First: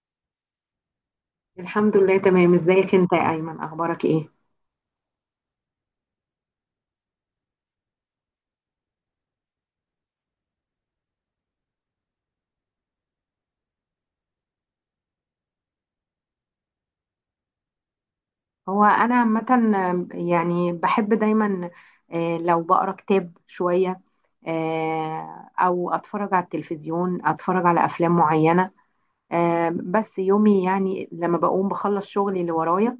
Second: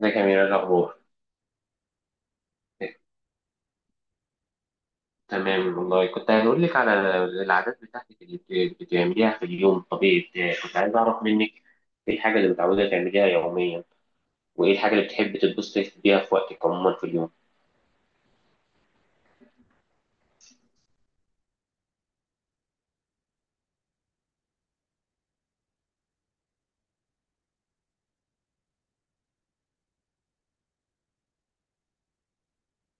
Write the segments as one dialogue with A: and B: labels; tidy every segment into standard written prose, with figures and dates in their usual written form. A: ازيك يا أميرة، إيه الأخبار؟
B: الحمد لله تمام، ازيك
A: إيه،
B: انت يا ايمن؟ اخبارك ايه؟
A: تمام والله. كنت هقول لك على العادات بتاعتك اللي بتعمليها في اليوم الطبيعي بتاعك. كنت عايز أعرف منك إيه الحاجة اللي متعودة تعمليها يوميا، وإيه الحاجة اللي بتحبي تتبسطي بيها في وقتك عموما في اليوم؟
B: هو انا عامه يعني بحب دايما، لو بقرا كتاب شويه، او اتفرج على التلفزيون، اتفرج على افلام معينه. بس يومي يعني لما بقوم بخلص شغلي اللي ورايا،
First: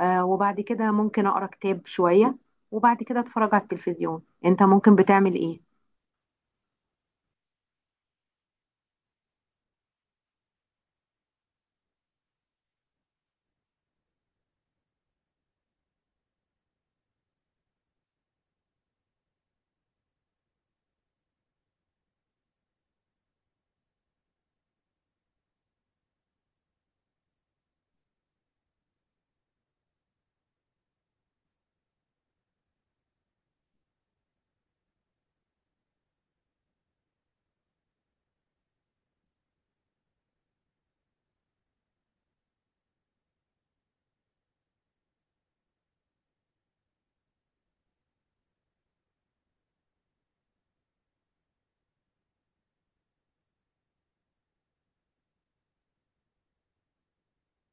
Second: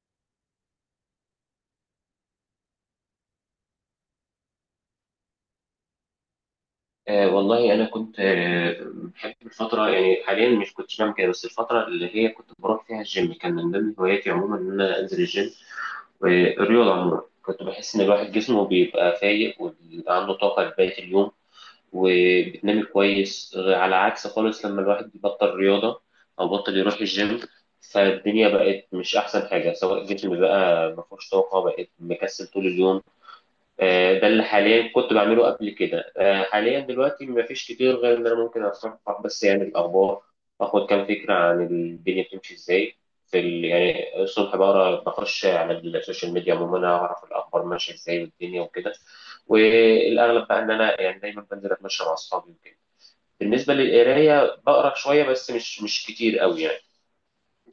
B: وبعد كده ممكن اقرا كتاب شويه، وبعد كده اتفرج على التلفزيون. انت ممكن بتعمل ايه؟
A: آه والله، أنا كنت بحب الفترة، يعني حاليا مش كنتش بعمل كده، بس الفترة اللي هي كنت بروح فيها الجيم كان من ضمن هواياتي عموما، إن أنا أنزل الجيم والرياضة عموما. كنت بحس إن الواحد جسمه بيبقى فايق وعنده طاقة لبقية اليوم، وبتنامي كويس، على عكس خالص لما الواحد بيبطل رياضة أو بطل يروح الجيم، فالدنيا بقت مش أحسن حاجة، سواء الجسم بقى مفهوش طاقة، بقت مكسل طول اليوم. ده اللي حاليا كنت بعمله قبل كده. حاليا دلوقتي مفيش كتير غير ان انا ممكن اصفح بس يعني الاخبار، اخد كام فكره عن الدنيا بتمشي ازاي. يعني الصبح بقرا، بخش على السوشيال ميديا عموما، اعرف الاخبار ماشيه ازاي والدنيا وكده. والاغلب بقى ان انا يعني دايما بنزل اتمشى مع اصحابي وكده. بالنسبه للقرايه بقرا شويه، بس مش كتير قوي يعني.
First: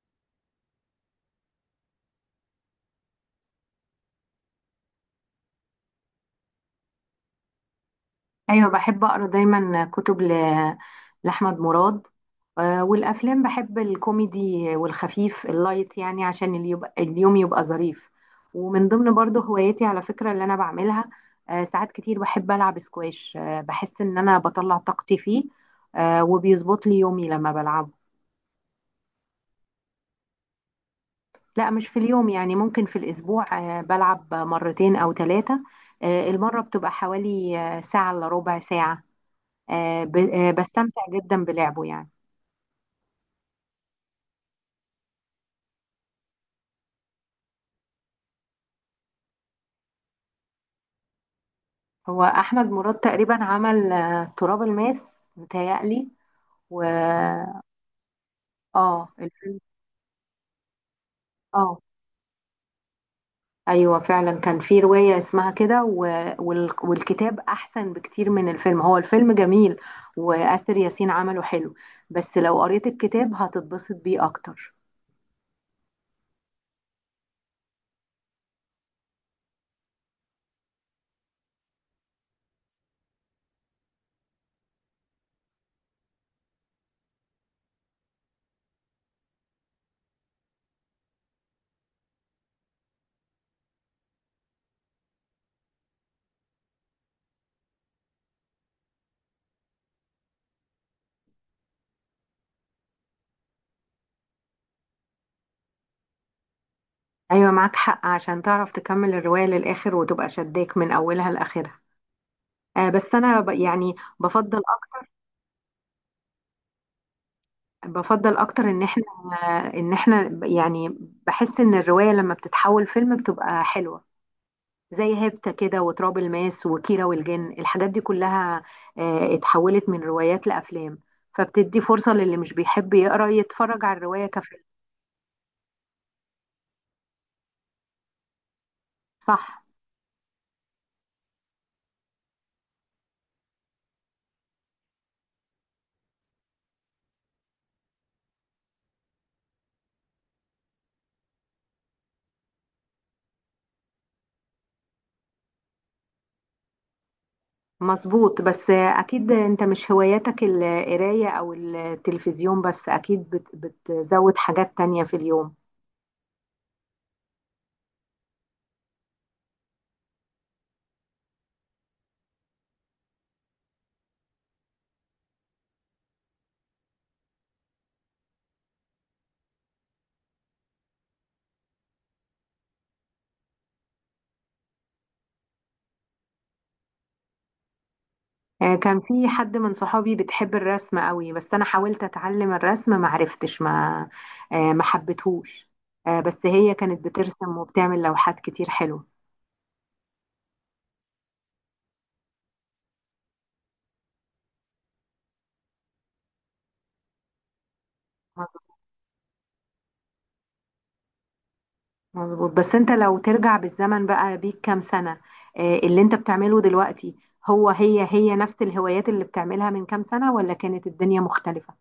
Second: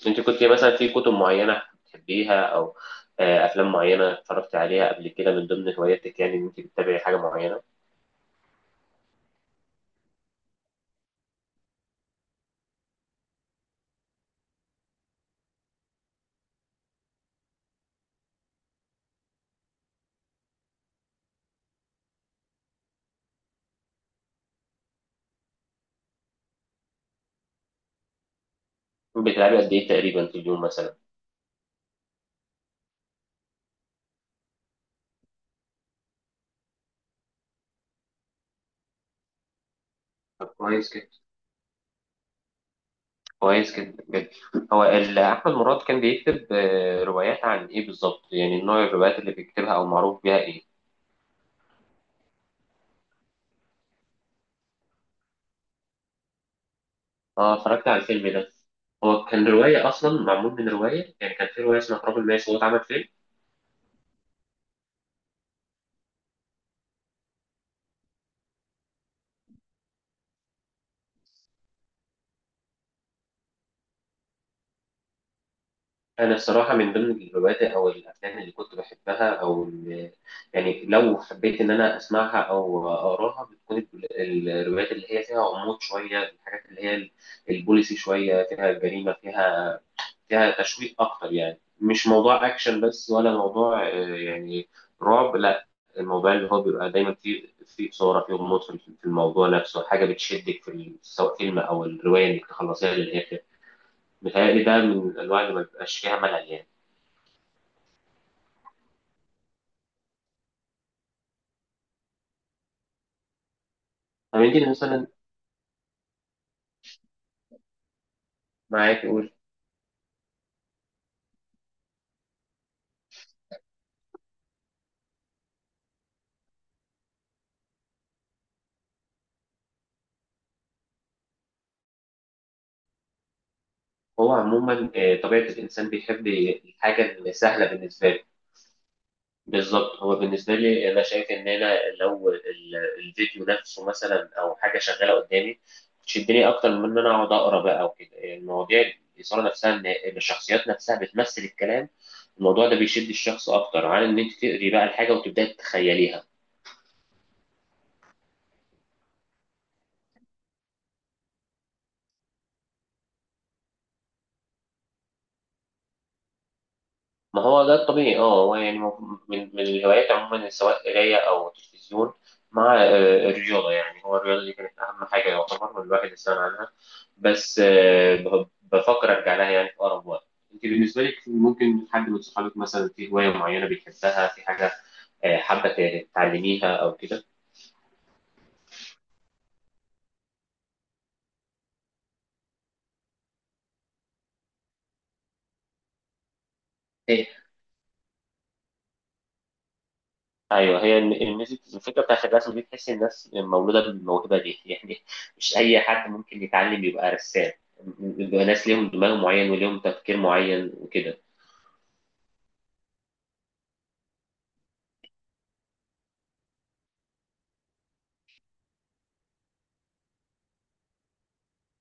A: انت كنت مثلا في كتب معينة بتحبيها، او افلام معينة اتفرجت عليها قبل كده من ضمن هواياتك، يعني ان انت بتتابعي حاجة معينة؟
B: ايوه، بحب اقرا دايما كتب لاحمد مراد. والافلام بحب الكوميدي والخفيف اللايت، يعني عشان اللي يبقى اليوم يبقى ظريف. ومن ضمن برضه هواياتي على فكره اللي انا بعملها، ساعات كتير بحب العب سكواش. بحس ان انا بطلع طاقتي فيه، وبيظبط لي يومي لما بلعبه.
A: بتلعبي قد ايه تقريبا في اليوم مثلا؟
B: لا، مش في اليوم، يعني ممكن في الاسبوع بلعب مرتين او ثلاثه. المره بتبقى حوالي ساعه الا ربع ساعه.
A: طب كويس
B: بستمتع
A: كده.
B: جدا بلعبه يعني.
A: كويس كده بجد. هو احمد مراد كان بيكتب روايات عن ايه بالظبط؟ يعني نوع الروايات اللي بيكتبها او معروف بيها ايه؟
B: هو احمد مراد تقريبا عمل تراب الماس متهيألي، و
A: اه، اتفرجت على الفيلم ده.
B: اه،
A: هو كان
B: الفيلم.
A: رواية أصلا، معمول من رواية، يعني كان في
B: اه،
A: رواية اسمها تراب الماس وهو اتعمل فيلم.
B: ايوه فعلا كان في روايه اسمها كده والكتاب احسن بكتير من الفيلم. هو الفيلم جميل، وآسر ياسين عمله حلو، بس لو قريت الكتاب هتتبسط بيه اكتر.
A: أنا الصراحة من ضمن الروايات أو الأفلام اللي كنت بحبها، أو يعني لو حبيت إن أنا أسمعها أو أقراها، بتكون الروايات اللي هي فيها غموض شوية، الحاجات اللي هي البوليسي شوية، فيها جريمة، فيها فيها تشويق أكتر. يعني مش موضوع أكشن بس، ولا موضوع يعني رعب، لا. الموضوع اللي هو بيبقى دايما فيه فيه إثارة، فيه غموض في الموضوع نفسه، حاجة بتشدك في سواء فيلم أو الرواية إنك تخلصيها للآخر. متهيألي ده من الأنواع اللي ما بيبقاش فيها ملل يعني.
B: ايوه معاك حق، عشان تعرف تكمل الروايه للاخر وتبقى شداك من اولها لاخرها. آه، بس انا ب... يعني
A: طب
B: بفضل
A: انت مثلا،
B: بفضل اكتر ان احنا،
A: معاك قول.
B: ان احنا يعني بحس ان الرواية لما بتتحول فيلم بتبقى حلوة، زي هيبتا كده، وتراب الماس، وكيرة والجن، الحاجات دي كلها اتحولت من روايات لافلام، فبتدي فرصة للي مش بيحب يقرا يتفرج على الرواية
A: هو
B: كفيلم.
A: عموما طبيعة الإنسان بيحب الحاجة اللي سهلة بالنسبة له.
B: صح.
A: بالظبط، هو بالنسبة لي أنا شايف إن أنا لو الفيديو نفسه مثلا، أو حاجة شغالة قدامي، تشدني أكتر من إن أنا أقعد أقرأ بقى وكده المواضيع. الإثارة نفسها، إن الشخصيات نفسها بتمثل الكلام، الموضوع ده بيشد الشخص أكتر عن إن أنت تقري بقى الحاجة وتبدأي تتخيليها.
B: مظبوط، بس اكيد انت مش هواياتك القراية او التلفزيون بس، اكيد بتزود حاجات تانية في اليوم.
A: ما هو ده الطبيعي. اه، هو يعني من الهوايات عموما سواء قرايه او تلفزيون، مع الرياضه. يعني هو الرياضه دي كانت اهم حاجه يعتبر الواحد استغنى عنها، بس بفكر ارجع لها يعني في اقرب وقت. انت بالنسبه لك ممكن حد من صحابك مثلا في هوايه معينه بيحبها، في حاجه حابه تعلميها او كده؟
B: كان في حد من صحابي بتحب الرسم قوي، بس انا حاولت اتعلم الرسم ما عرفتش، ما حبيتهوش. بس هي كانت بترسم وبتعمل لوحات كتير حلوة.
A: ايوه، هي الميوزك، الفكره بتاعت الرسم دي تحس الناس مولوده بالموهبه دي يعني. مش اي حد ممكن يتعلم يبقى رسام، بيبقى ناس
B: مظبوط.
A: ليهم دماغ معين وليهم تفكير معين وكده.
B: مظبوط. بس انت لو ترجع بالزمن بقى بيك كام سنة، اللي انت بتعمله دلوقتي هو هي نفس الهوايات اللي بتعملها من كام سنة؟ ولا كانت الدنيا مختلفة؟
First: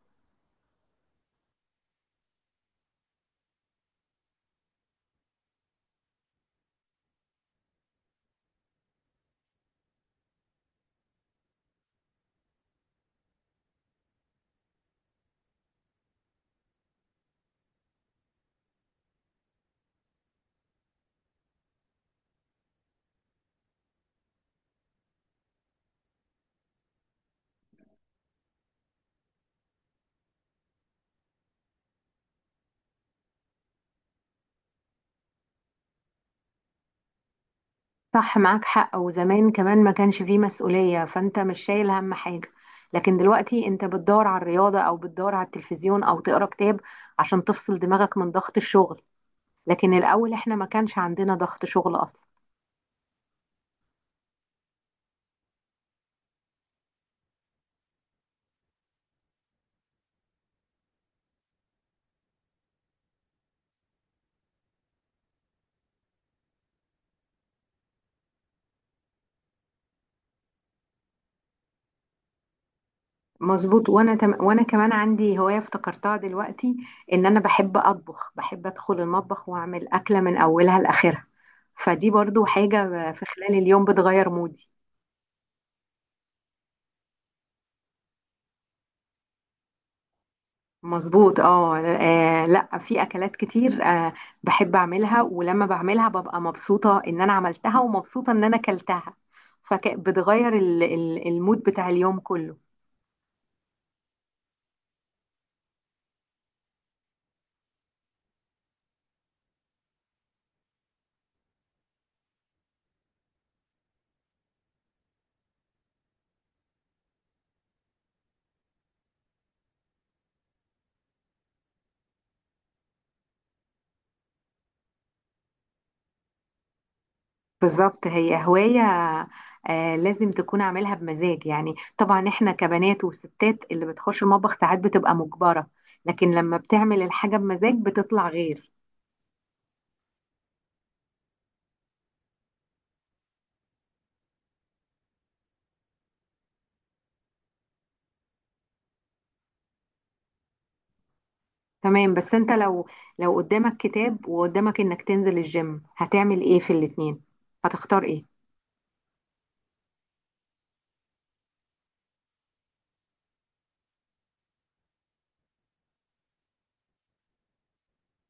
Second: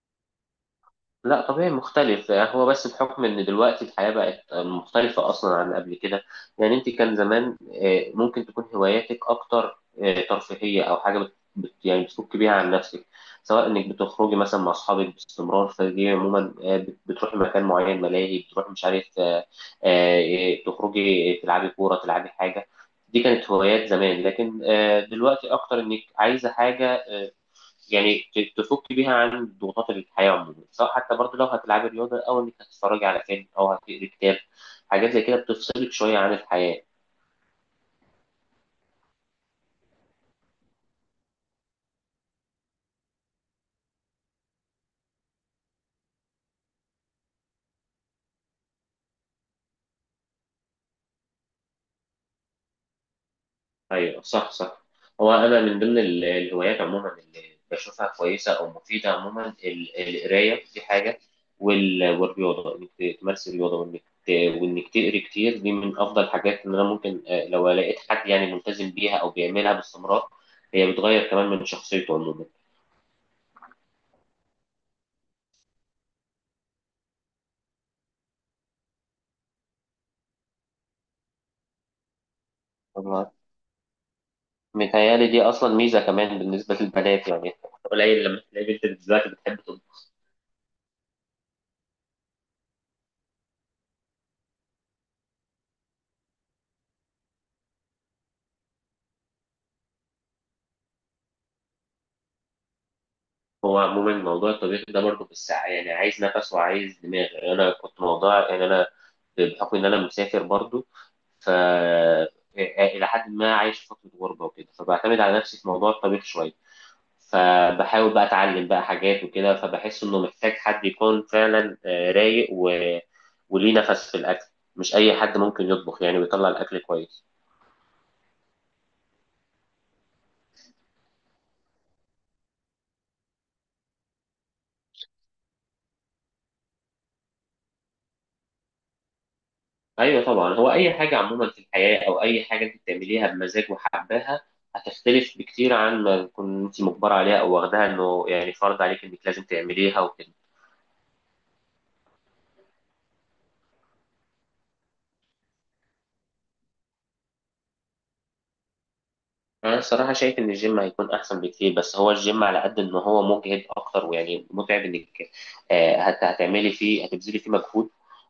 A: لا طبيعي مختلف. هو بس بحكم ان دلوقتي الحياة بقت مختلفة اصلا عن قبل كده. يعني انت كان زمان ممكن تكون هواياتك اكتر ترفيهية، او حاجة يعني بتفك بيها عن نفسك، سواء انك بتخرجي مثلا مع اصحابك باستمرار، فدي عموما بتروحي مكان معين، ملاهي، بتروحي مش عارف، تخرجي، تلعبي كورة، تلعبي حاجة. دي كانت هوايات زمان، لكن دلوقتي اكتر انك عايزة حاجة يعني تفك بيها عن ضغوطات الحياة عموما، سواء حتى برضه لو هتلعبي رياضة، أو إنك هتتفرجي على فيلم، أو هتقري كتاب. حاجات زي كده بتفصلك شوية عن الحياة.
B: صح، معاك حق. وزمان كمان ما كانش فيه مسؤولية، فانت مش شايل هم حاجة. لكن دلوقتي انت بتدور على الرياضة، او بتدور على التلفزيون، او تقرا كتاب عشان تفصل دماغك من ضغط الشغل، لكن الاول احنا ما كانش عندنا ضغط شغل اصلا.
A: أيوه صح، صح. هو أنا من ضمن الهوايات عموما اللي بشوفها كويسة أو مفيدة عموما، القراية دي حاجة، والرياضة، إنك تمارسي الرياضة وإنك وإنك تقري كتير، دي من أفضل الحاجات. إن أنا ممكن لو لقيت حد يعني ملتزم بيها أو بيعملها باستمرار، هي بتغير كمان من شخصيته عموما.
B: مظبوط. وانا كمان عندي هواية افتكرتها دلوقتي، ان انا بحب اطبخ. بحب ادخل المطبخ واعمل اكلة من اولها لاخرها، فدي برضو حاجة في خلال اليوم بتغير مودي.
A: متهيألي دي أصلا ميزة كمان بالنسبة للبنات يعني. قليل لما تلاقي بنت دلوقتي بتحب تطبخ.
B: مظبوط. اه، لا، في اكلات كتير آه بحب اعملها، ولما بعملها ببقى مبسوطه ان انا عملتها، ومبسوطه ان انا اكلتها، فبتغير المود بتاع اليوم كله.
A: هو عموما موضوع الطبيخ ده برضه في الساعة، يعني عايز نفس وعايز دماغ. يعني أنا كنت موضوع، يعني أنا بحكم إن أنا مسافر برضه، ف إلى حد ما عايش في فترة غربة وكده، فبعتمد على نفسي في موضوع الطبيخ شوية، فبحاول بقى أتعلم بقى حاجات وكده، فبحس إنه محتاج حد يكون فعلا رايق وليه نفس في الأكل. مش أي حد ممكن يطبخ يعني ويطلع الأكل كويس.
B: بالظبط، هي هوايه آه لازم تكون عاملها بمزاج. يعني طبعا احنا كبنات وستات اللي بتخش المطبخ ساعات بتبقى مجبره، لكن لما بتعمل الحاجه بمزاج بتطلع غير.
A: ايوه طبعا، هو اي حاجه عموما في الحياه، او اي حاجه انت بتعمليها بمزاج وحباها، هتختلف بكتير عن ما تكون انت مجبره عليها، او واخداها انه يعني فرض عليك انك لازم تعمليها وكده.
B: تمام، بس انت لو، لو قدامك كتاب وقدامك انك تنزل الجيم، هتعمل ايه في الاتنين؟ هتختار ايه؟
A: انا الصراحه شايف ان الجيم هيكون احسن بكتير، بس هو الجيم على قد ان هو مجهد اكتر، ويعني متعب، انك هتعملي فيه، هتبذلي فيه مجهود.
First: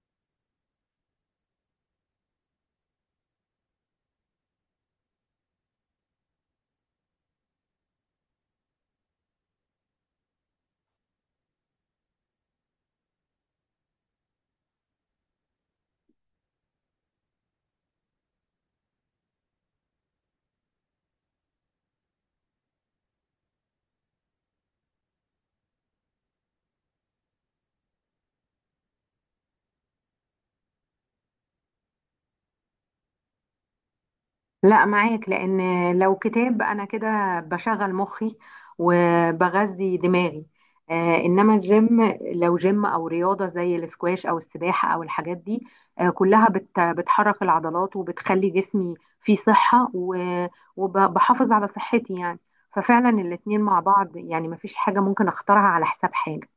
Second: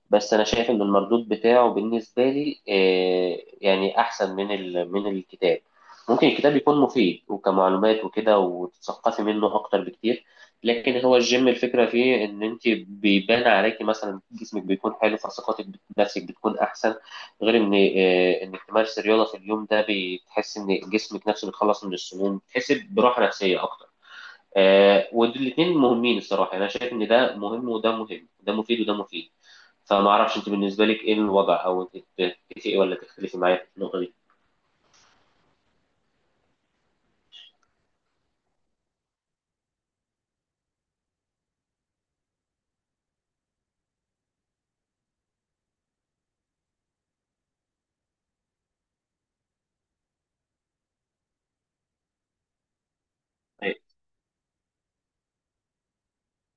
A: بس انا شايف ان المردود بتاعه بالنسبه لي يعني احسن من من الكتاب. ممكن الكتاب يكون مفيد وكمعلومات وكده، وتتثقفي منه اكتر بكتير، لكن هو الجيم الفكره فيه ان انت بيبان عليكي مثلا جسمك بيكون حلو، فثقتك بنفسك بتكون احسن. غير ان انك تمارس الرياضه في اليوم، ده بتحس ان جسمك نفسه بيتخلص من السموم، بتحس براحه نفسيه اكتر. والاثنين مهمين الصراحه. يعني انا شايف ان ده مهم وده مهم، ده مفيد وده مفيد. فما اعرفش انت بالنسبه لك ايه الوضع، او انت تتفقي ولا تختلفي معايا في النقطه دي؟
B: لا، معاك، لان لو كتاب انا كده بشغل مخي وبغذي دماغي، آه انما الجيم، لو جيم او رياضه زي الاسكواش او السباحه او الحاجات دي، آه كلها بتحرك العضلات وبتخلي جسمي فيه صحه، وبحافظ على صحتي يعني. ففعلا الاتنين
A: أيوة.
B: مع بعض، يعني مفيش حاجه ممكن اختارها على حساب حاجه.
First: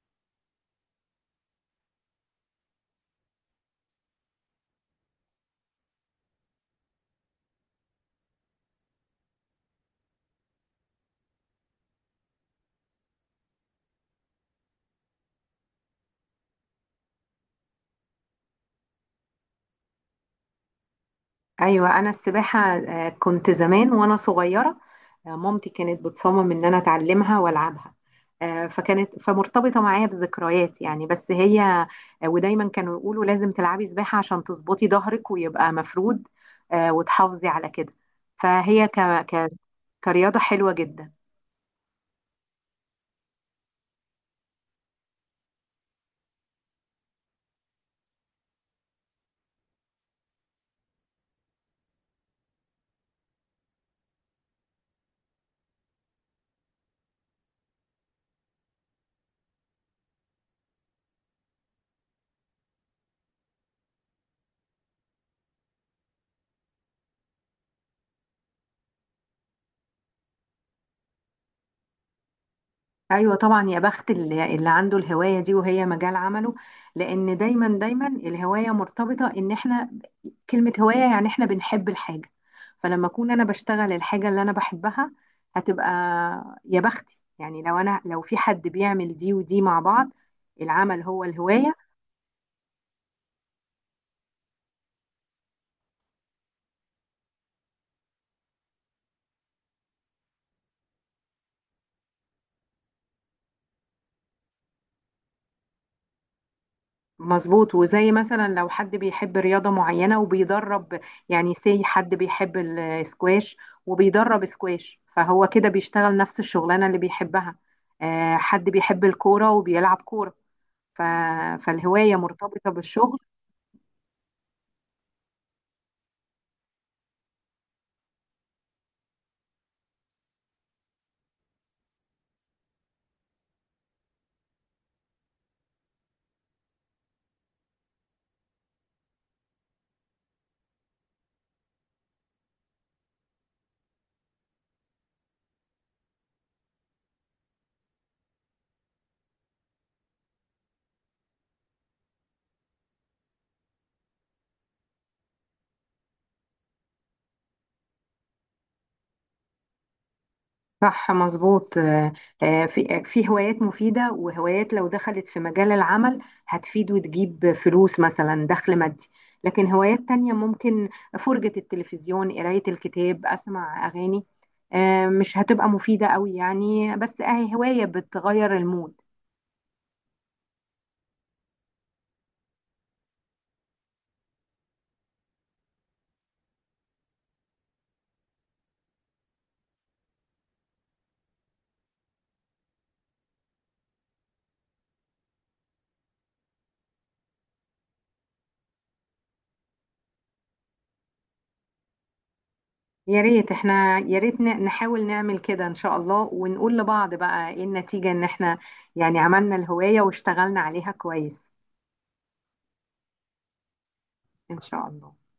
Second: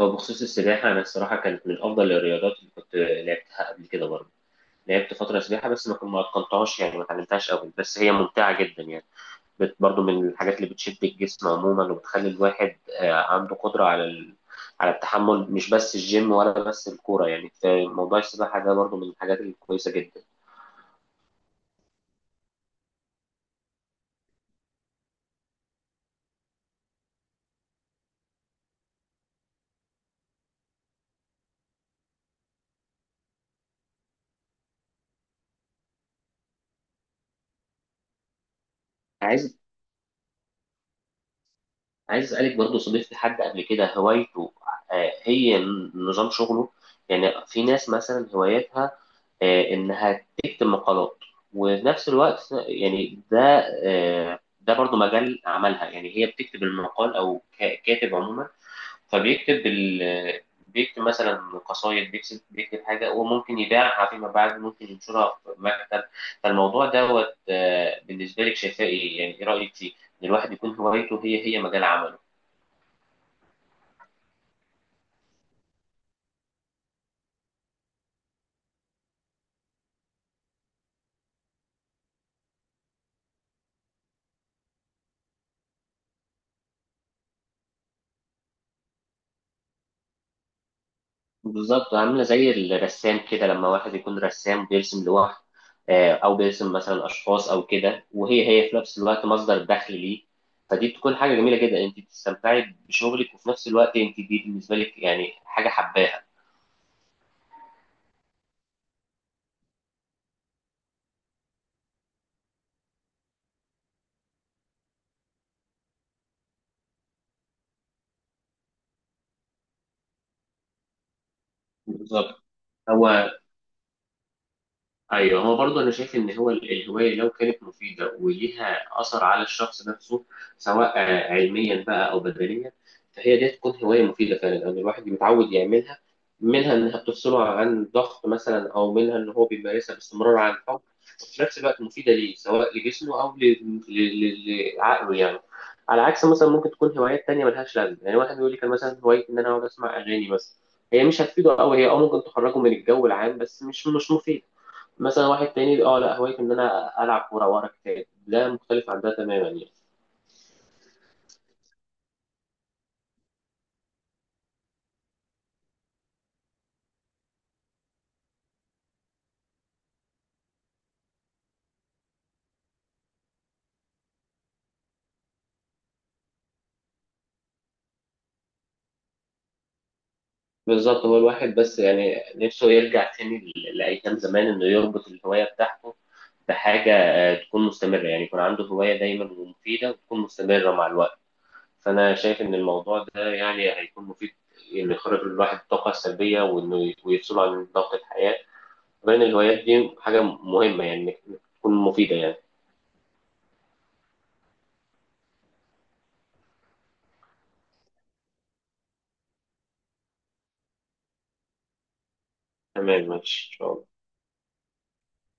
A: هو بخصوص السباحه، انا الصراحه كانت من افضل الرياضات اللي كنت لعبتها قبل كده برضه. لعبت فتره سباحه، بس ما كنت ما اتقنتهاش يعني، ما اتعلمتهاش قوي، بس هي ممتعه جدا يعني. برضو من الحاجات اللي بتشد الجسم عموما، وبتخلي الواحد عنده قدرة على على التحمل، مش بس الجيم ولا بس الكورة، يعني في موضوع السباحة ده برضو من الحاجات الكويسة جدا.
B: ايوه، انا السباحه كنت زمان وانا صغيره، مامتي كانت بتصمم ان انا اتعلمها والعبها، آه، فكانت فمرتبطه معايا بذكريات يعني. بس هي ودايما كانوا يقولوا لازم تلعبي سباحه عشان تظبطي ظهرك ويبقى مفرود، وتحافظي على كده، فهي
A: عايز
B: كرياضه حلوه جدا.
A: عايز أسألك برضو، صديقتي حد قبل كده هوايته هي نظام شغله. يعني في ناس مثلا هوايتها إنها تكتب مقالات، وفي نفس الوقت يعني ده ده برضو مجال عملها. يعني هي بتكتب المقال، أو كاتب عموما، فبيكتب ال... بيكتب مثلا قصايد، بيكتب حاجة وممكن يبيعها فيما بعد، ممكن ينشرها في مكتب. فالموضوع دوت بالنسبة لك شايفاه إيه؟ يعني إيه رأيك فيه؟ إن الواحد يكون هوايته هي مجال عمله.
B: ايوه طبعا، يا بخت اللي عنده الهوايه دي وهي مجال عمله، لان دايما دايما الهوايه مرتبطه ان احنا، كلمه هوايه يعني احنا بنحب الحاجه، فلما اكون انا بشتغل الحاجه اللي انا بحبها هتبقى، يا بختي يعني لو انا، لو في حد بيعمل دي ودي مع بعض، العمل هو الهوايه.
A: بالظبط، عاملة زي الرسام كده، لما واحد يكون رسام بيرسم لوحده، أو بيرسم مثلا أشخاص أو كده، وهي في نفس الوقت مصدر دخل ليه. فدي بتكون حاجة جميلة جدا، أنت بتستمتعي بشغلك، وفي نفس الوقت أنت دي بالنسبة لك يعني حاجة حباها.
B: مظبوط، وزي مثلا لو حد بيحب رياضة معينة وبيدرب، يعني سي حد بيحب السكواش وبيدرب سكواش، فهو كده بيشتغل نفس الشغلانة اللي بيحبها. حد بيحب الكورة وبيلعب كورة، ف- فالهواية
A: بالظبط.
B: مرتبطة بالشغل.
A: هو ايوه، هو برضه انا شايف ان هو الهوايه لو كانت مفيده وليها اثر على الشخص نفسه، سواء علميا بقى او بدنيا، فهي دي تكون هوايه مفيده فعلا، لان الواحد متعود يعملها، منها انها بتفصله عن ضغط مثلا، او منها ان هو بيمارسها باستمرار عن الحب، وفي نفس الوقت مفيده ليه، سواء لجسمه او لعقله يعني. على عكس مثلا ممكن تكون هوايات تانية ملهاش لازمه، يعني واحد بيقول لي كان مثلا هوايتي ان انا اقعد اسمع اغاني بس، هي مش هتفيده قوي، هي اه ممكن تخرجه من الجو العام، بس مش مفيد. مثلا واحد تاني، اه لا هوايته ان انا العب كوره واقرا كتاب، ده مختلف عن ده تماما يعني.
B: صح، مظبوط. في هوايات مفيدة، وهوايات لو دخلت في مجال العمل هتفيد وتجيب فلوس مثلا، دخل مادي. لكن هوايات تانية، ممكن فرجة التلفزيون، قراية الكتاب، أسمع أغاني، مش هتبقى مفيدة قوي يعني، بس أهي هواية بتغير المود.
A: بالظبط. هو الواحد بس يعني نفسه يرجع تاني لايام زمان، انه يربط الهوايه بتاعته بحاجه تكون مستمره، يعني يكون عنده هوايه دايما ومفيده وتكون مستمره مع الوقت. فانا شايف ان الموضوع ده يعني هيكون مفيد، انه يخرج الواحد الطاقه السلبيه، وانه ويفصله عن ضغط الحياه، وبين الهوايات دي حاجه مهمه يعني، إنك تكون مفيده يعني.
B: يا ريت احنا، يا ريت نحاول نعمل كده إن شاء الله، ونقول لبعض بقى إيه النتيجة، إن احنا يعني عملنا الهواية واشتغلنا عليها كويس.
A: تمام ماشي. ان شاء الله.
B: إن شاء الله.